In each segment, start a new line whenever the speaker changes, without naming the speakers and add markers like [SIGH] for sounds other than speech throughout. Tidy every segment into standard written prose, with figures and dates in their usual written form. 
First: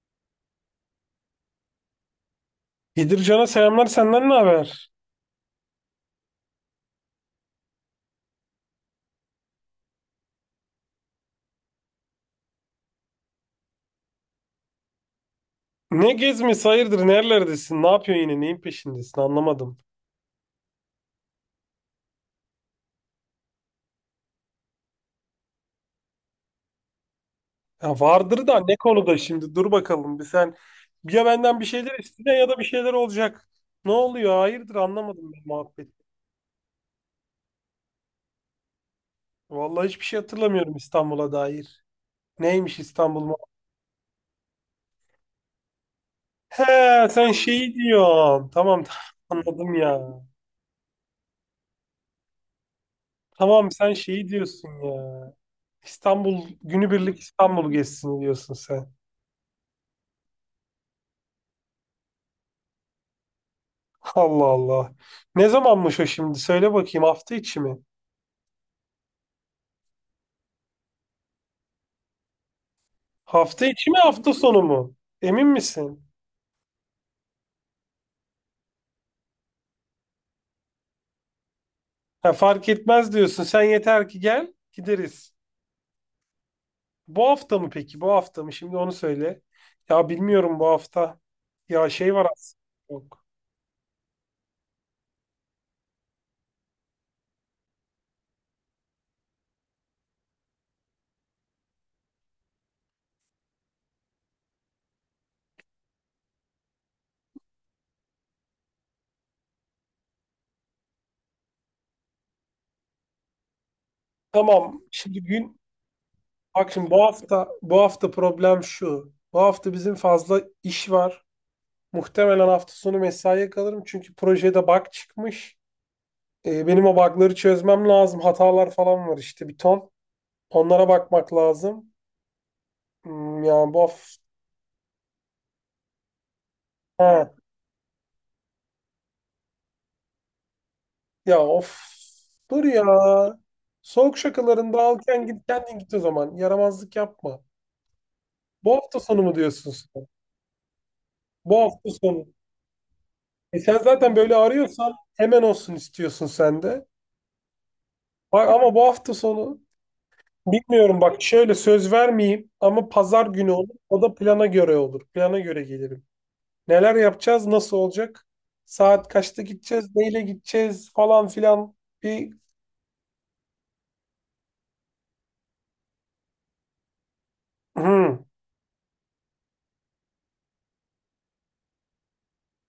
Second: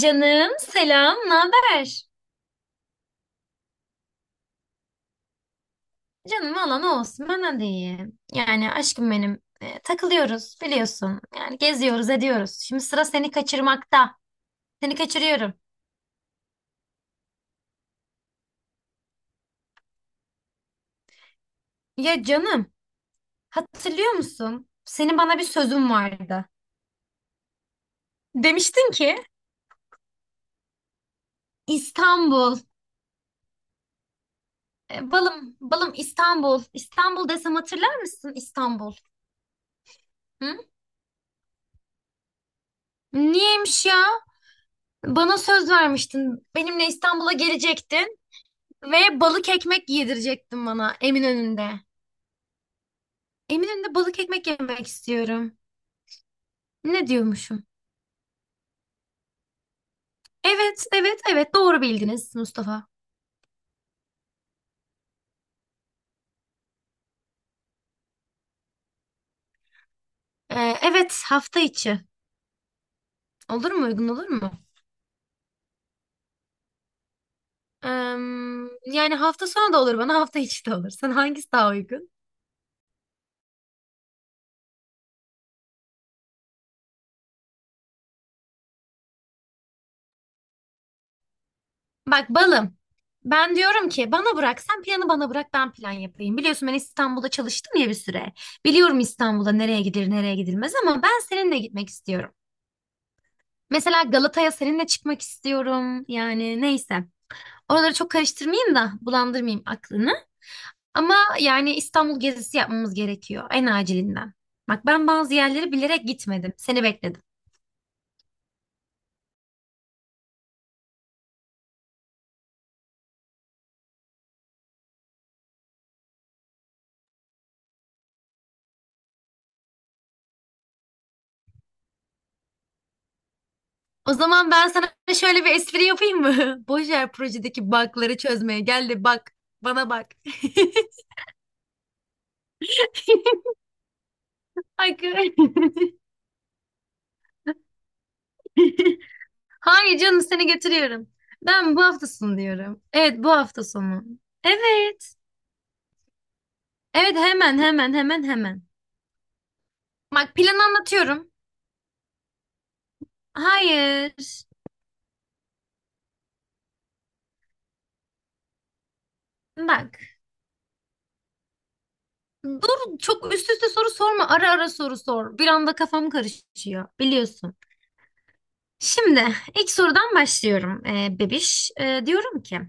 Canım selam, ne haber?
Bedircan'a selamlar, senden ne haber?
Canım valla ne olsun bana de iyi. Yani aşkım benim takılıyoruz biliyorsun. Yani geziyoruz ediyoruz. Şimdi sıra seni kaçırmakta. Seni kaçırıyorum.
Ne gezmesi, hayırdır, nerelerdesin? Ne yapıyorsun, yine neyin peşindesin, anlamadım.
Ya canım, hatırlıyor musun? Senin bana bir sözün vardı.
Ya vardır da ne
Demiştin ki
konuda şimdi, dur bakalım bir sen, ya benden bir şeyler isteyeceksin ya
İstanbul.
da bir şeyler olacak. Ne oluyor, hayırdır, anlamadım ben
Balım balım
muhabbeti.
İstanbul. İstanbul desem hatırlar mısın İstanbul?
Vallahi hiçbir şey
Hı?
hatırlamıyorum İstanbul'a dair. Neymiş, İstanbul mu?
Niyeymiş ya? Bana söz vermiştin.
He,
Benimle
sen
İstanbul'a
şeyi
gelecektin.
diyorsun. Tamam, [LAUGHS] tamam,
Ve balık
anladım
ekmek
ya.
yedirecektin bana Eminönü'nde.
Tamam, sen
Eminönü'nde balık
şeyi
ekmek
diyorsun
yemek
ya.
istiyorum.
İstanbul
Ne
günübirlik,
diyormuşum?
İstanbul gezsin diyorsun sen.
Evet, evet, evet, doğru bildiniz Mustafa.
Allah Allah. Ne zamanmış o şimdi? Söyle bakayım, hafta içi mi?
Evet, hafta içi.
Hafta
Olur mu?
içi mi,
Uygun olur
hafta
mu?
sonu mu? Emin misin?
Ee, Yani hafta sonu da olur, bana hafta içi de olur. Sana hangisi daha uygun?
Ha, fark etmez diyorsun. Sen yeter ki gel, gideriz. Bu hafta mı peki? Bu hafta mı? Şimdi onu söyle. Ya bilmiyorum bu hafta. Ya şey var
Bak
aslında.
balım.
Yok.
Ben diyorum ki bana bırak, sen planı bana bırak, ben plan yapayım. Biliyorsun ben İstanbul'da çalıştım ya bir süre. Biliyorum İstanbul'da nereye gidilir nereye gidilmez, ama ben seninle gitmek istiyorum. Mesela Galata'ya seninle çıkmak istiyorum. Yani neyse. Oraları çok karıştırmayayım da bulandırmayayım aklını. Ama yani İstanbul gezisi yapmamız gerekiyor en acilinden.
Tamam.
Bak, ben
Şimdi
bazı
gün
yerleri bilerek gitmedim.
Bak
Seni
şimdi, bu
bekledim.
hafta bu hafta problem şu. Bu hafta bizim fazla iş var. Muhtemelen hafta sonu mesaiye kalırım, çünkü projede bug çıkmış. Benim o bug'ları çözmem lazım. Hatalar falan var işte, bir ton. Onlara bakmak lazım. Ya bu
O
of.
zaman ben sana şöyle bir espri yapayım mı? [LAUGHS] Boşver
Ha.
projedeki bug'ları çözmeye. Gel de bak. Bana bak.
Ya of. Dur ya.
[LAUGHS]
Soğuk şakalarında,
Ay,
al
kız.
kendin git kendin git o zaman. Yaramazlık yapma. Bu hafta
[LAUGHS]
sonu mu diyorsun
Hayır
sen?
canım, seni getiriyorum.
Bu
Ben bu
hafta
hafta
sonu.
sonu diyorum. Evet, bu
E
hafta
sen
sonu.
zaten böyle arıyorsan,
Evet.
hemen olsun istiyorsun sen de.
Evet, hemen hemen hemen
Bak
hemen.
ama bu hafta sonu
Bak, planı
bilmiyorum, bak,
anlatıyorum.
şöyle söz vermeyeyim ama pazar günü olur. O da plana
Hayır.
göre olur. Plana göre gelirim. Neler yapacağız, nasıl olacak? Saat kaçta gideceğiz,
Bak.
neyle gideceğiz falan filan. Bir
Dur, çok üst üste soru sorma. Ara ara soru sor. Bir anda kafam karışıyor. Biliyorsun.
Hı,
Şimdi ilk sorudan başlıyorum. Bebiş, diyorum ki,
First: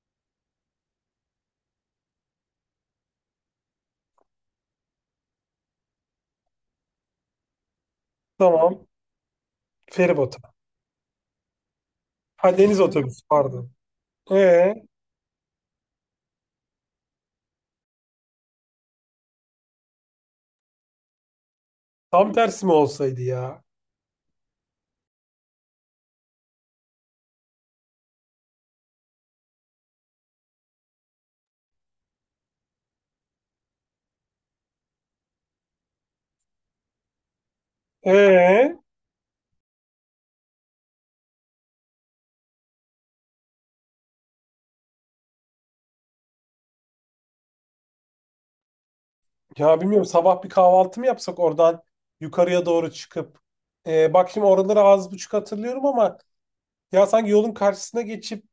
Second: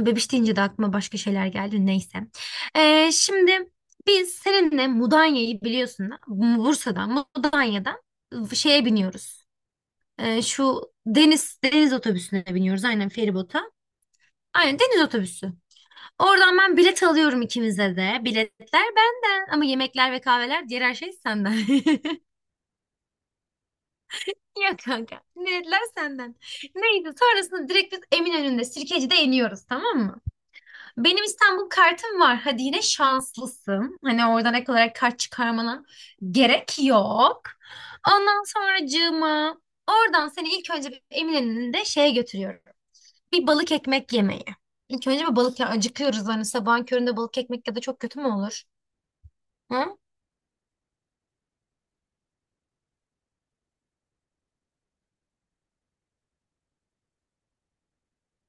bebiş deyince de aklıma başka şeyler geldi, neyse. Şimdi biz seninle Mudanya'yı biliyorsun da, Bursa'dan Mudanya'dan şeye
tamam.
biniyoruz.
Feribota.
Şu deniz otobüsüne
Ha, deniz
biniyoruz, aynen,
otobüsü pardon.
feribota.
Ee,
Aynen, deniz otobüsü. Oradan ben bilet alıyorum ikimize de. Biletler benden, ama yemekler ve kahveler, diğer her şey senden. [LAUGHS]
Tam tersi mi olsaydı ya?
Yok kanka, ne dediler, senden. Neydi, sonrasında direkt biz Eminönü'nde, Sirkeci'de iniyoruz, tamam mı? Benim İstanbul kartım var. Hadi, yine şanslısın. Hani oradan ek olarak kart çıkarmana gerek yok. Ondan
Ee,
sonracığıma oradan seni ilk önce bir Eminönü'nde şeye götürüyorum. Bir balık ekmek yemeği. İlk önce bir balık, ya acıkıyoruz hani sabahın köründe, balık ekmek ya da çok kötü mü olur?
Ya
Hı?
bilmiyorum, sabah bir kahvaltı mı yapsak, oradan yukarıya doğru çıkıp. Bak şimdi, oraları az buçuk hatırlıyorum ama ya sanki yolun karşısına geçip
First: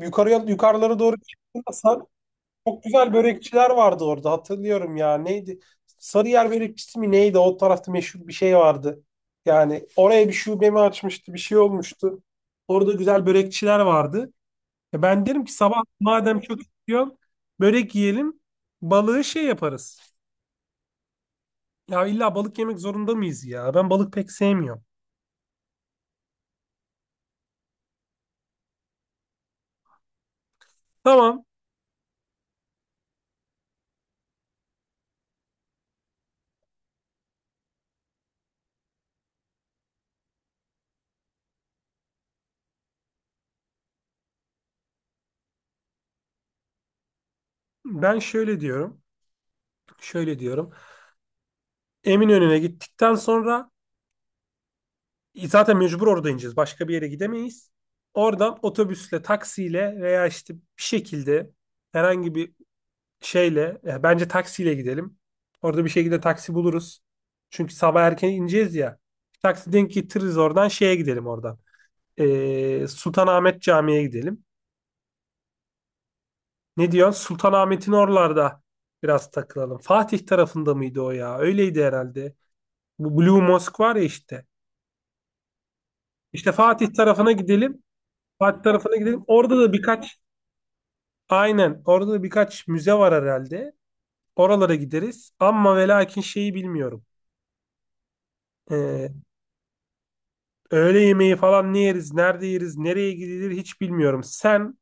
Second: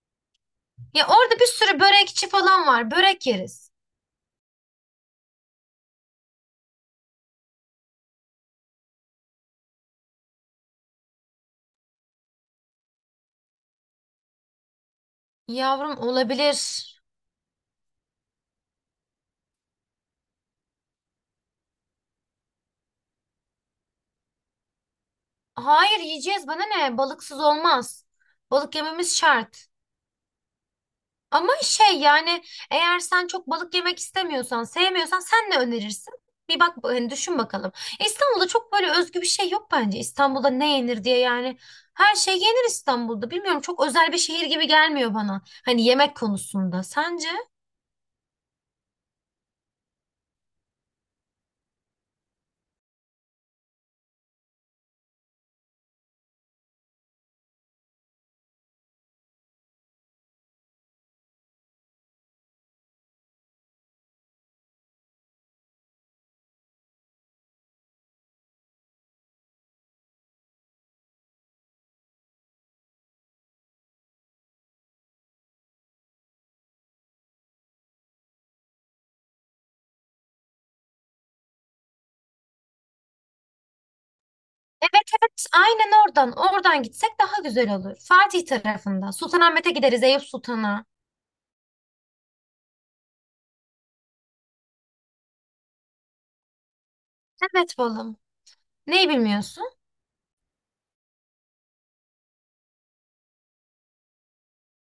yukarıya, yukarılara
Ya
doğru
orada bir sürü
çıktığında...
börekçi falan
Çok
var.
güzel
Börek
börekçiler
yeriz.
vardı orada, hatırlıyorum ya. Neydi? Sarıyer börekçisi mi neydi? O tarafta meşhur bir şey vardı. Yani oraya bir şube mi açmıştı? Bir şey olmuştu. Orada güzel börekçiler vardı. Ya ben derim ki, sabah
Yavrum,
madem çok
olabilir.
istiyorsun börek yiyelim. Balığı şey yaparız. Ya illa balık yemek zorunda mıyız ya? Ben balık pek sevmiyorum.
Hayır, yiyeceğiz, bana ne, balıksız olmaz. Balık yememiz şart.
Tamam.
Ama şey yani, eğer sen çok balık yemek istemiyorsan, sevmiyorsan, sen ne önerirsin? Bir bak, hani düşün bakalım. İstanbul'da çok böyle özgü bir şey yok bence. İstanbul'da ne yenir diye yani. Her şey yenir İstanbul'da. Bilmiyorum, çok özel bir şehir gibi gelmiyor bana. Hani yemek konusunda. Sence?
Ben şöyle diyorum. Şöyle diyorum. Eminönü'ne gittikten sonra, zaten mecbur orada ineceğiz. Başka bir yere gidemeyiz. Oradan otobüsle, taksiyle veya işte bir şekilde herhangi bir şeyle, bence taksiyle gidelim. Orada bir şekilde taksi buluruz. Çünkü sabah erken ineceğiz ya. Taksi denk getiririz, oradan şeye gidelim oradan. Sultanahmet Camii'ye gidelim. Ne diyorsun? Sultanahmet'in oralarda biraz takılalım. Fatih tarafında mıydı o ya? Öyleydi herhalde. Bu Blue Mosque var ya işte.
Evet evet, aynen, oradan.
İşte
Oradan
Fatih
gitsek
tarafına
daha güzel
gidelim.
olur. Fatih
Fatih tarafına
tarafında.
gidelim. Orada
Sultanahmet'e
da
gideriz,
birkaç
Eyüp Sultan'a.
Aynen. Orada da birkaç müze var herhalde. Oralara gideriz. Ama ve lakin şeyi bilmiyorum.
Evet balım. Neyi
Ee,
bilmiyorsun?
Öğle yemeği falan ne yeriz, nerede yeriz, nereye gidilir, hiç bilmiyorum. Sen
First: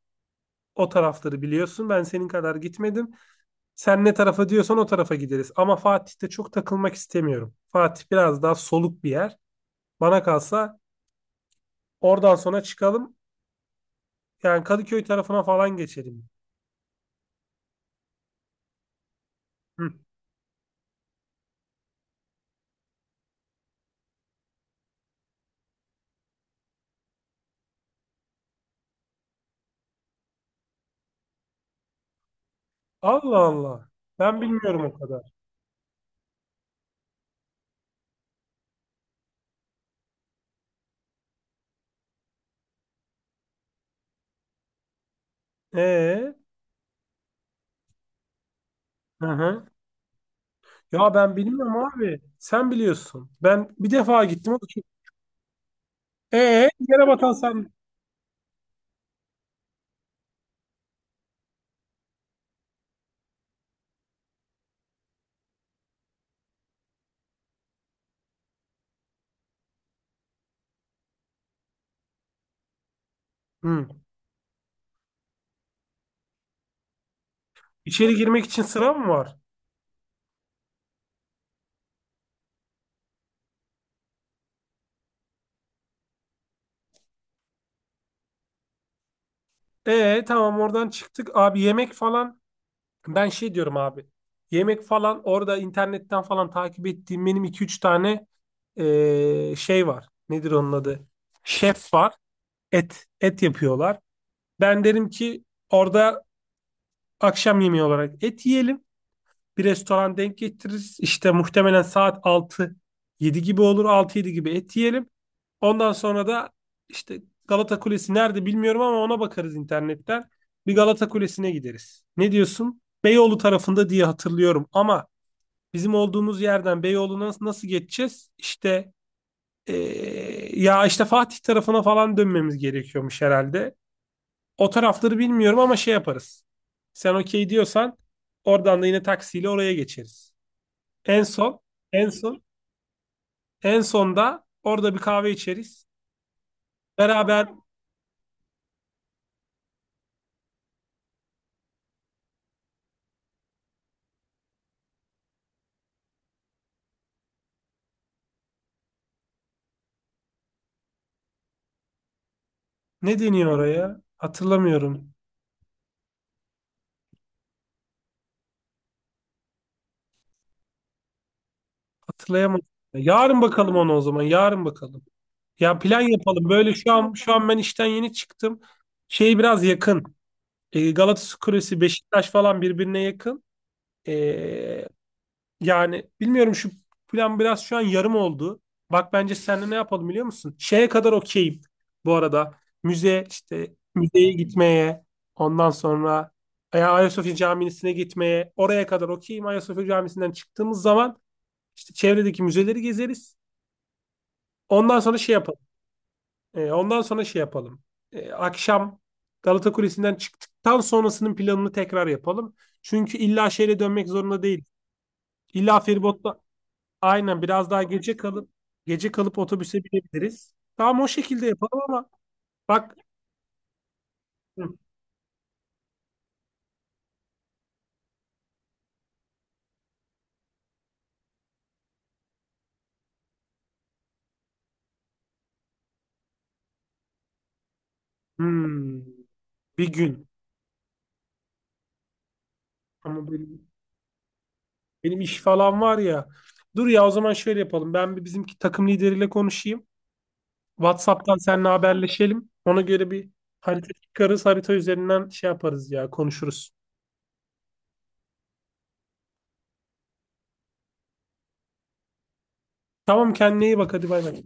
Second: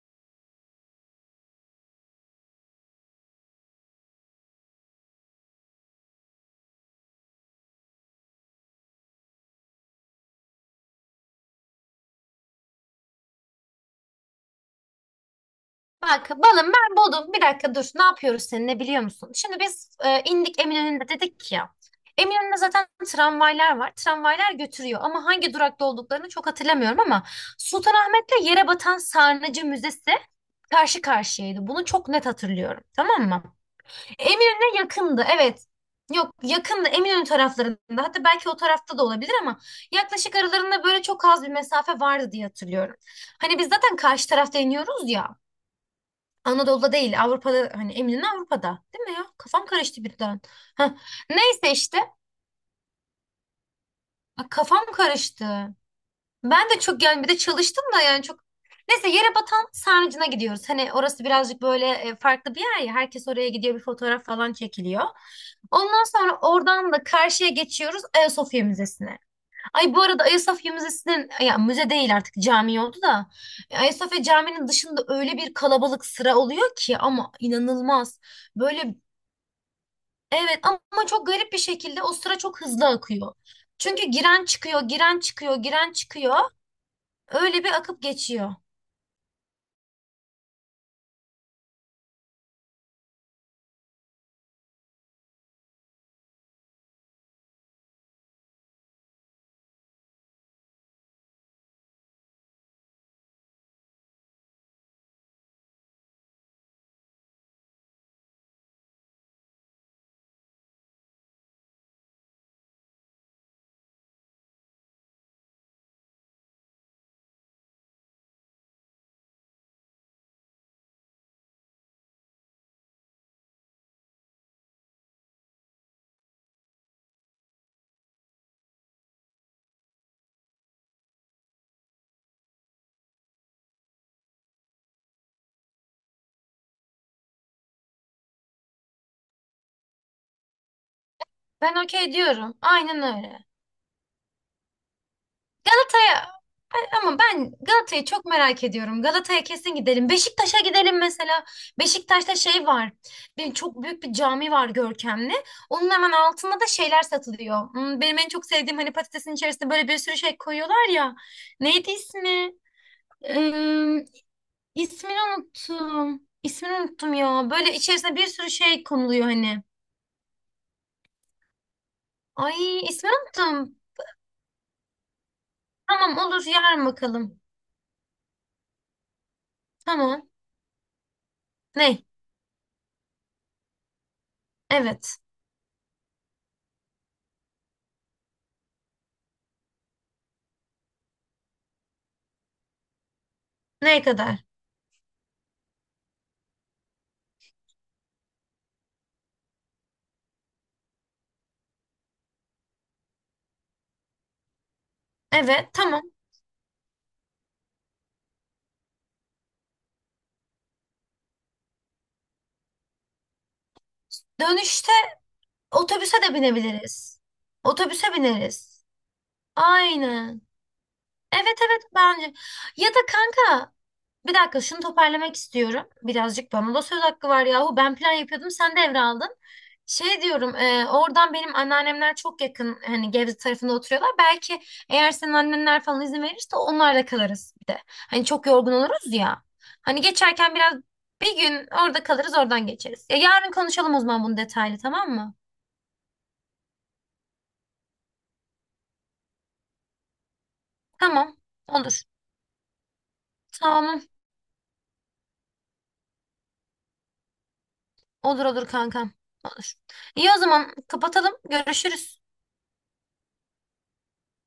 o tarafları biliyorsun. Ben senin kadar gitmedim. Sen ne tarafa diyorsan o tarafa gideriz. Ama Fatih'te çok takılmak istemiyorum. Fatih biraz daha soluk bir yer. Bana kalsa oradan sonra çıkalım. Yani Kadıköy tarafına falan geçelim.
Bak balım, ben buldum. Bir dakika dur. Ne yapıyoruz seninle biliyor musun? Şimdi
Hı.
biz indik Eminönü'nde dedik ya. Eminönü'nde zaten tramvaylar var. Tramvaylar götürüyor, ama hangi durakta olduklarını çok hatırlamıyorum. Ama Sultanahmet'le yere batan Sarnıcı Müzesi karşı karşıyaydı. Bunu çok net hatırlıyorum. Tamam
Allah
mı?
Allah. Ben
Eminönü'ne
bilmiyorum o
yakındı.
kadar.
Evet. Yok, yakındı, Eminönü taraflarında. Hatta belki o tarafta da olabilir, ama yaklaşık aralarında böyle çok az bir mesafe vardı diye hatırlıyorum. Hani biz zaten karşı tarafta iniyoruz ya.
Ee?
Anadolu'da değil, Avrupa'da, hani eminim Avrupa'da, değil mi ya?
Hı
Kafam
hı.
karıştı birden. Heh.
Ya ben
Neyse
bilmiyorum
işte.
abi. Sen biliyorsun. Ben bir defa
Bak,
gittim. O da çok...
kafam karıştı.
Ee,
Ben de çok
Yere
yani, bir
batan
de
sen.
çalıştım da yani çok. Neyse, yere batan sarnıcına gidiyoruz. Hani orası birazcık böyle farklı bir yer ya. Herkes oraya gidiyor, bir fotoğraf falan çekiliyor. Ondan sonra oradan da karşıya geçiyoruz, Ayasofya Müzesi'ne. Ay, bu arada, Ayasofya Müzesi'nin, ya müze değil artık, cami oldu da,
Hı.
Ayasofya Camii'nin dışında öyle bir kalabalık sıra oluyor ki, ama
İçeri
inanılmaz.
girmek için sıra
Böyle.
mı var?
Evet, ama çok garip bir şekilde o sıra çok hızlı akıyor. Çünkü giren çıkıyor, giren çıkıyor, giren çıkıyor. Öyle bir akıp geçiyor.
Tamam, oradan çıktık. Abi yemek falan. Ben şey diyorum abi. Yemek falan orada internetten falan takip ettiğim benim iki üç tane şey var. Nedir onun adı? Şef var. Et. Et yapıyorlar. Ben derim ki, orada akşam yemeği olarak et yiyelim. Bir restoran denk getiririz. İşte muhtemelen saat altı yedi gibi olur. Altı yedi gibi et yiyelim. Ondan sonra da işte Galata Kulesi nerede bilmiyorum ama ona bakarız internetten. Bir Galata Kulesi'ne gideriz. Ne diyorsun? Beyoğlu tarafında diye hatırlıyorum ama bizim olduğumuz yerden Beyoğlu'na nasıl geçeceğiz? İşte ya işte Fatih tarafına falan dönmemiz gerekiyormuş herhalde. O tarafları bilmiyorum ama şey yaparız. Sen okey diyorsan oradan da yine taksiyle oraya geçeriz. En son,
Ben
en
okey
son,
diyorum. Aynen öyle.
en sonda orada bir kahve içeriz.
Galata'ya, ama ben
Beraber,
Galata'yı çok merak ediyorum. Galata'ya kesin gidelim. Beşiktaş'a gidelim mesela. Beşiktaş'ta şey var. Bir, çok büyük bir cami var, görkemli. Onun hemen altında da şeyler satılıyor. Benim en çok sevdiğim, hani patatesin içerisinde böyle bir sürü şey koyuyorlar ya. Neydi ismi?
ne deniyor oraya? Hatırlamıyorum.
İsmini unuttum. İsmini unuttum ya. Böyle içerisine bir sürü şey konuluyor hani.
Hatırlayamadım.
Ay, ismini
Yarın
unuttum.
bakalım onu o zaman. Yarın bakalım. Ya plan
Tamam, olur,
yapalım. Böyle
yarın
şu an şu
bakalım.
an ben işten yeni çıktım. Şey biraz yakın.
Tamam.
Galatasaray Kulesi,
Ne?
Beşiktaş falan birbirine yakın. E,
Evet.
Yani bilmiyorum, şu plan biraz şu an yarım oldu. Bak bence seninle ne yapalım biliyor musun? Şeye kadar okeyim bu arada. Müze işte
Ne
müzeye
kadar?
gitmeye, ondan sonra ya Ayasofya Camisi'ne gitmeye, oraya kadar okeyim. Ayasofya Camisi'nden çıktığımız zaman işte çevredeki müzeleri gezeriz. Ondan sonra şey yapalım.
Evet, tamam.
Ondan sonra şey yapalım. Akşam Galata Kulesi'nden çıktıktan sonrasının planını tekrar yapalım. Çünkü illa şehre dönmek zorunda değil.
Dönüşte
İlla
otobüse de
feribotla,
binebiliriz.
aynen, biraz daha
Otobüse
gece kalıp
bineriz.
gece kalıp otobüse
Aynen.
binebiliriz. Tamam, o şekilde
Evet evet,
yapalım ama
bence. Ya
bak,
da kanka, bir dakika, şunu toparlamak istiyorum. Birazcık bana da söz hakkı var yahu. Ben plan yapıyordum, sen devraldın. Şey diyorum, oradan benim anneannemler çok yakın, hani Gebze tarafında oturuyorlar. Belki eğer senin annenler falan izin verirse, onlarla kalırız bir de. Hani çok yorgun
hmm,
oluruz ya.
bir
Hani
gün,
geçerken biraz bir gün orada kalırız, oradan geçeriz. Ya
ama
yarın
benim,
konuşalım o zaman bunu detaylı, tamam
benim
mı?
iş falan var ya. Dur ya, o zaman şöyle yapalım. Ben bir bizimki takım lideriyle konuşayım.
Tamam,
WhatsApp'tan seninle
olur.
haberleşelim. Ona göre bir harita
Tamam,
çıkarız. Harita üzerinden şey yaparız ya, konuşuruz.
olur olur kankam, olur. İyi, o zaman kapatalım, görüşürüz.
Tamam, kendine iyi bak, hadi bay bay.